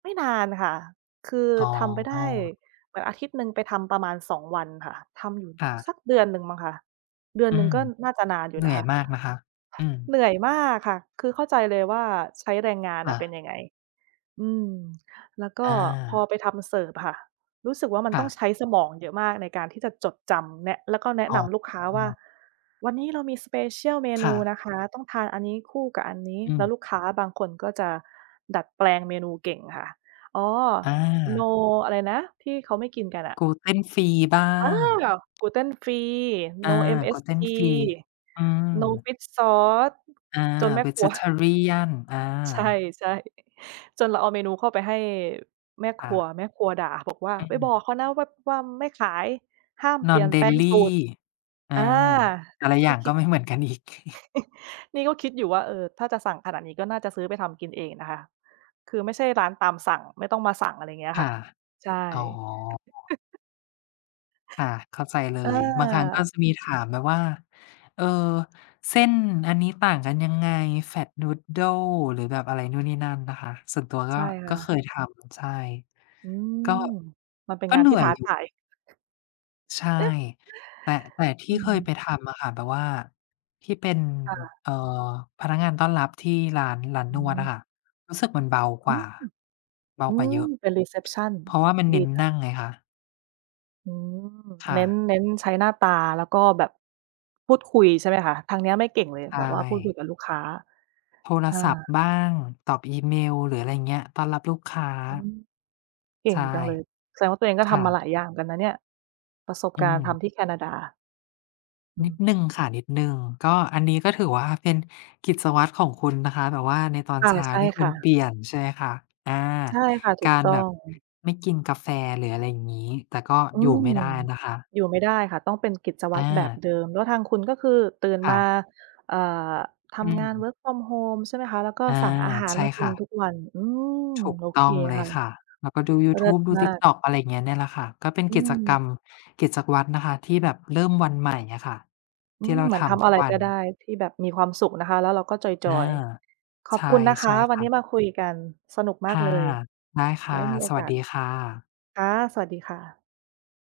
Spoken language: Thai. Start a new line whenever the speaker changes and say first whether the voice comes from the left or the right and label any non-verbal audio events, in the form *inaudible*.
right: ไม่นานค่ะ คือ
left: อ๋
right: ทำไปได้
left: อ
right: แบบอาทิตย์หนึ่งไปทำประมาณ 2 วันค่ะ ทำอยู่
left: ค่
right: ส
left: ะ
right: ักเดือนหนึ่งมั้งคะ เดือน
left: อื
right: หนึ่ง
left: ม
right: ก็น่าจะนานอยู
left: เหน
right: ่
left: ื
right: น
left: ่
right: ะ
left: อ
right: ค
left: ย
right: ะ
left: มากนะคะ อืม
right: เหนื่อยมากค่ะ คือเข้าใจเลยว่าใช้แรงงาน
left: ค
right: อ
left: ่
right: ะเป็น
left: ะ
right: ยังไง อืม แล้วก
left: อ
right: ็พอ
left: า
right: ไปทำเสิร์ฟอะค่ะ รู้สึกว่ามัน
left: ค
right: ต
left: ่
right: ้อง
left: ะ
right: ใช้สมองเยอะมากในการที่จะจดจำแนะ แล้วก็แนะ
left: อ๋
right: นำลูกค้าว่า
left: อ
right: วันนี้เรามี Special เม
left: ค
right: น
left: ่
right: ู
left: ะ
right: นะคะ ต้องทานอันนี้คู่กับอันนี้
left: อ
right: แล
left: ื
right: ้ว
left: ม
right: ลูกค้าบางคนก็จะดัดแปลงเมนูเก่งค่ะ อ๋อ
left: อ
right: No
left: า
right: อะไรนะที่เขาไม่กินกันอะ
left: Gluten Free บ้า
right: อ้า
left: ง
right: Gluten Free,
left: อา
right: No MSG,
left: Gluten Free อื
right: No
left: ม
right: Fish Sauce
left: อา
right: จนแม่ครัว
left: Vegetarian อ
right: ใช่
left: า
right: ใช่ จนเราเอาเมนูเข้าไปให้แม่
left: ค
right: ค
left: ่
right: รัว
left: ะ
right: แม่ครัวด่าบอกว่า
left: อื
right: "ไปบ
left: ม
right: อกเขานะว่า ว่าไม่ขาย ห้ามเปลี่ยนแปลง
left: Non-dairy
right: สูตร"
left: อา
right: อ่า
left: แต่ละอย
right: ก
left: ่
right: ็
left: าง
right: ค
left: ก
right: ิ
left: ็
right: ด
left: ไม่เหมือนกันอีก *chuckles*
right: *chuckles* นี่ก็คิดอยู่ว่า เออ ถ้าจะสั่งขนาดนี้ก็น่าจะซื้อไปทำกินเองนะคะ คือไม่ใช่ร้านตามสั่ง ไม่ต้องมาสั่ง อะไรเงี้ย
left: ค
right: ค
left: ่
right: ่
left: ะ
right: ะ ใช่
left: อ๋อ
right: *chuckles*
left: ค่ะ เข้าใจเล
right: เ
left: ย บางครั้งก็
right: ออ
left: จะมีถามแบบว่า เอ่อ เส้นอันนี้ต่างกันยังไง Flat noodle หรือแบบอะไรนู่นนี่นั่นนะคะ ส่วนตัวก
right: ใช
left: ็
right: ่ค
left: ก
right: ่
left: ็เค
right: ะ
left: ยทำ ใช่
right: อื
left: ก็
right: ม มันเป็น
left: ก็
right: งาน
left: เหนื
right: ที่
left: ่อ
right: ท
left: ย
right: ้า
left: อย
right: ท
left: ู่
right: าย
left: ใช่ แต่ แต่ที
right: อ
left: ่
right: ื
left: เคยไป
right: ม
left: ทำอะค่ะแบบว่าที่เป็น
right: ค่ะ
left: เอ่อ พนักงานต้อนรับที่ร้าน ร้าน
right: อื
left: นวดอะ
right: ม
left: ค่ะ รู้สึกมันเบา
right: อ
left: ก
right: ื
left: ว่
right: ม
left: า เบา
right: อื
left: กว่าเ
right: ม
left: ยอะ
right: เป็น รีเซปชัน
left: เพราะว่ามันเน
right: ดี
left: ้น
right: จั
left: น
right: ง
left: ั่งไงคะ
right: อืม
left: ค่
right: เน้น
left: ะ
right: เน้นใช้หน้าตาแล้วก็แบบ พูดคุยใช่ไหมคะ? ทางเนี้ยไม่เก่งเลย
left: ใช
right: แบบว่าพูดคุย
left: ่
right: กับลูกค้า
left: โทร
right: เอ
left: ศั
right: อ
left: พท์บ้าง ตอบอีเมล หรืออะไรอย่างเงี้ย ต้อนรับลูกค้า
right: อืม เก
left: ใ
right: ่
left: ช
right: ง
left: ่
right: จังเลย แสดงว่าตัวเองก็
left: ค
right: ท
left: ่
right: ำมา
left: ะ
right: หลายอย่างเหมือนกันนะเนี่ย ประสบ
left: อื
right: การณ์ท
left: ม
right: ำที่แคนาดา อื
left: นิด
right: ม
left: หนึ่งค่ะ นิดหนึ่ง ก็อันนี้ก็ถือว่า เป็นกิจวัตรของคุณนะคะ แบบว่าในตอน
right: ค่ะ
left: เช้า
right: ใช่
left: ที่ค
right: ค
left: ุ
right: ่
left: ณ
right: ะ
left: เปลี่ยนใช่ไหมคะ? อา
right: ใช่ค่ะ ถ
left: ก
right: ู
left: า
right: ก
left: ร
right: ต้อ
left: แบบ
right: ง
left: ไม่กินกาแฟ หรืออะไรอย่างงี้ แต่ก็
right: อื
left: อยู่ไม
right: ม
left: ่ได้นะคะ
right: อยู่ไม่ได้ค่ะ ต้องเป็นกิจวั
left: อ
right: ตรแบบ
left: า
right: เดิม แล้วทางคุณก็คือตื่น
left: ค
right: ม
left: ่
right: า
left: ะ
right: เอ่อ ท
left: อื
right: ำงาน
left: ม
right: work from home ใช่ไหมคะ? แล้วก็
left: อา
right: สั่งอาหาร
left: ใช่
right: มากิ
left: ค
right: น
left: ่ะ
right: ทุกวัน อืม
left: ถูก
right: โอ
left: ต
right: เค
left: ้องเล
right: ค่
left: ย
right: ะ
left: ค่ะ แล้วก็ดูยู
right: เล
left: ท
right: ิ
left: ู
right: ศ
left: บดู
right: มาก
left: TikTok อะไรอย่างเงี้ย เนี่ยแหละค่ะ ก็เป็น
right: อื
left: กิจกร
right: ม
left: รม กิจวัตรนะคะที่แบบเริ่มวันใหม่อะค่ะ
right: อ
left: ท
right: ื
left: ี่
right: ม
left: เรา
right: เหมือ
left: ท
right: นทำ
left: ำท
right: อ
left: ุ
right: ะ
left: ก
right: ไร
left: วั
right: ก็
left: น
right: ได้ที่แบบมีความสุขนะคะแล้วเราก็จ
left: อา
right: อย ๆ ข
left: ใช
right: อบ
left: ่
right: คุณนะค
left: ใช่
right: ะ ว
left: ค
right: ัน
left: ่
right: นี้
left: ะ
right: มาคุยกันสนุกม
left: ค
right: าก
left: ่
right: เ
left: ะ
right: ลย
left: ได้ค
right: ไ
left: ่
right: ว้
left: ะ
right: มีโอ
left: สว
right: ก
left: ัส
right: าส
left: ดีค่ะ
right: ค่ะ สวัสดีค่ะ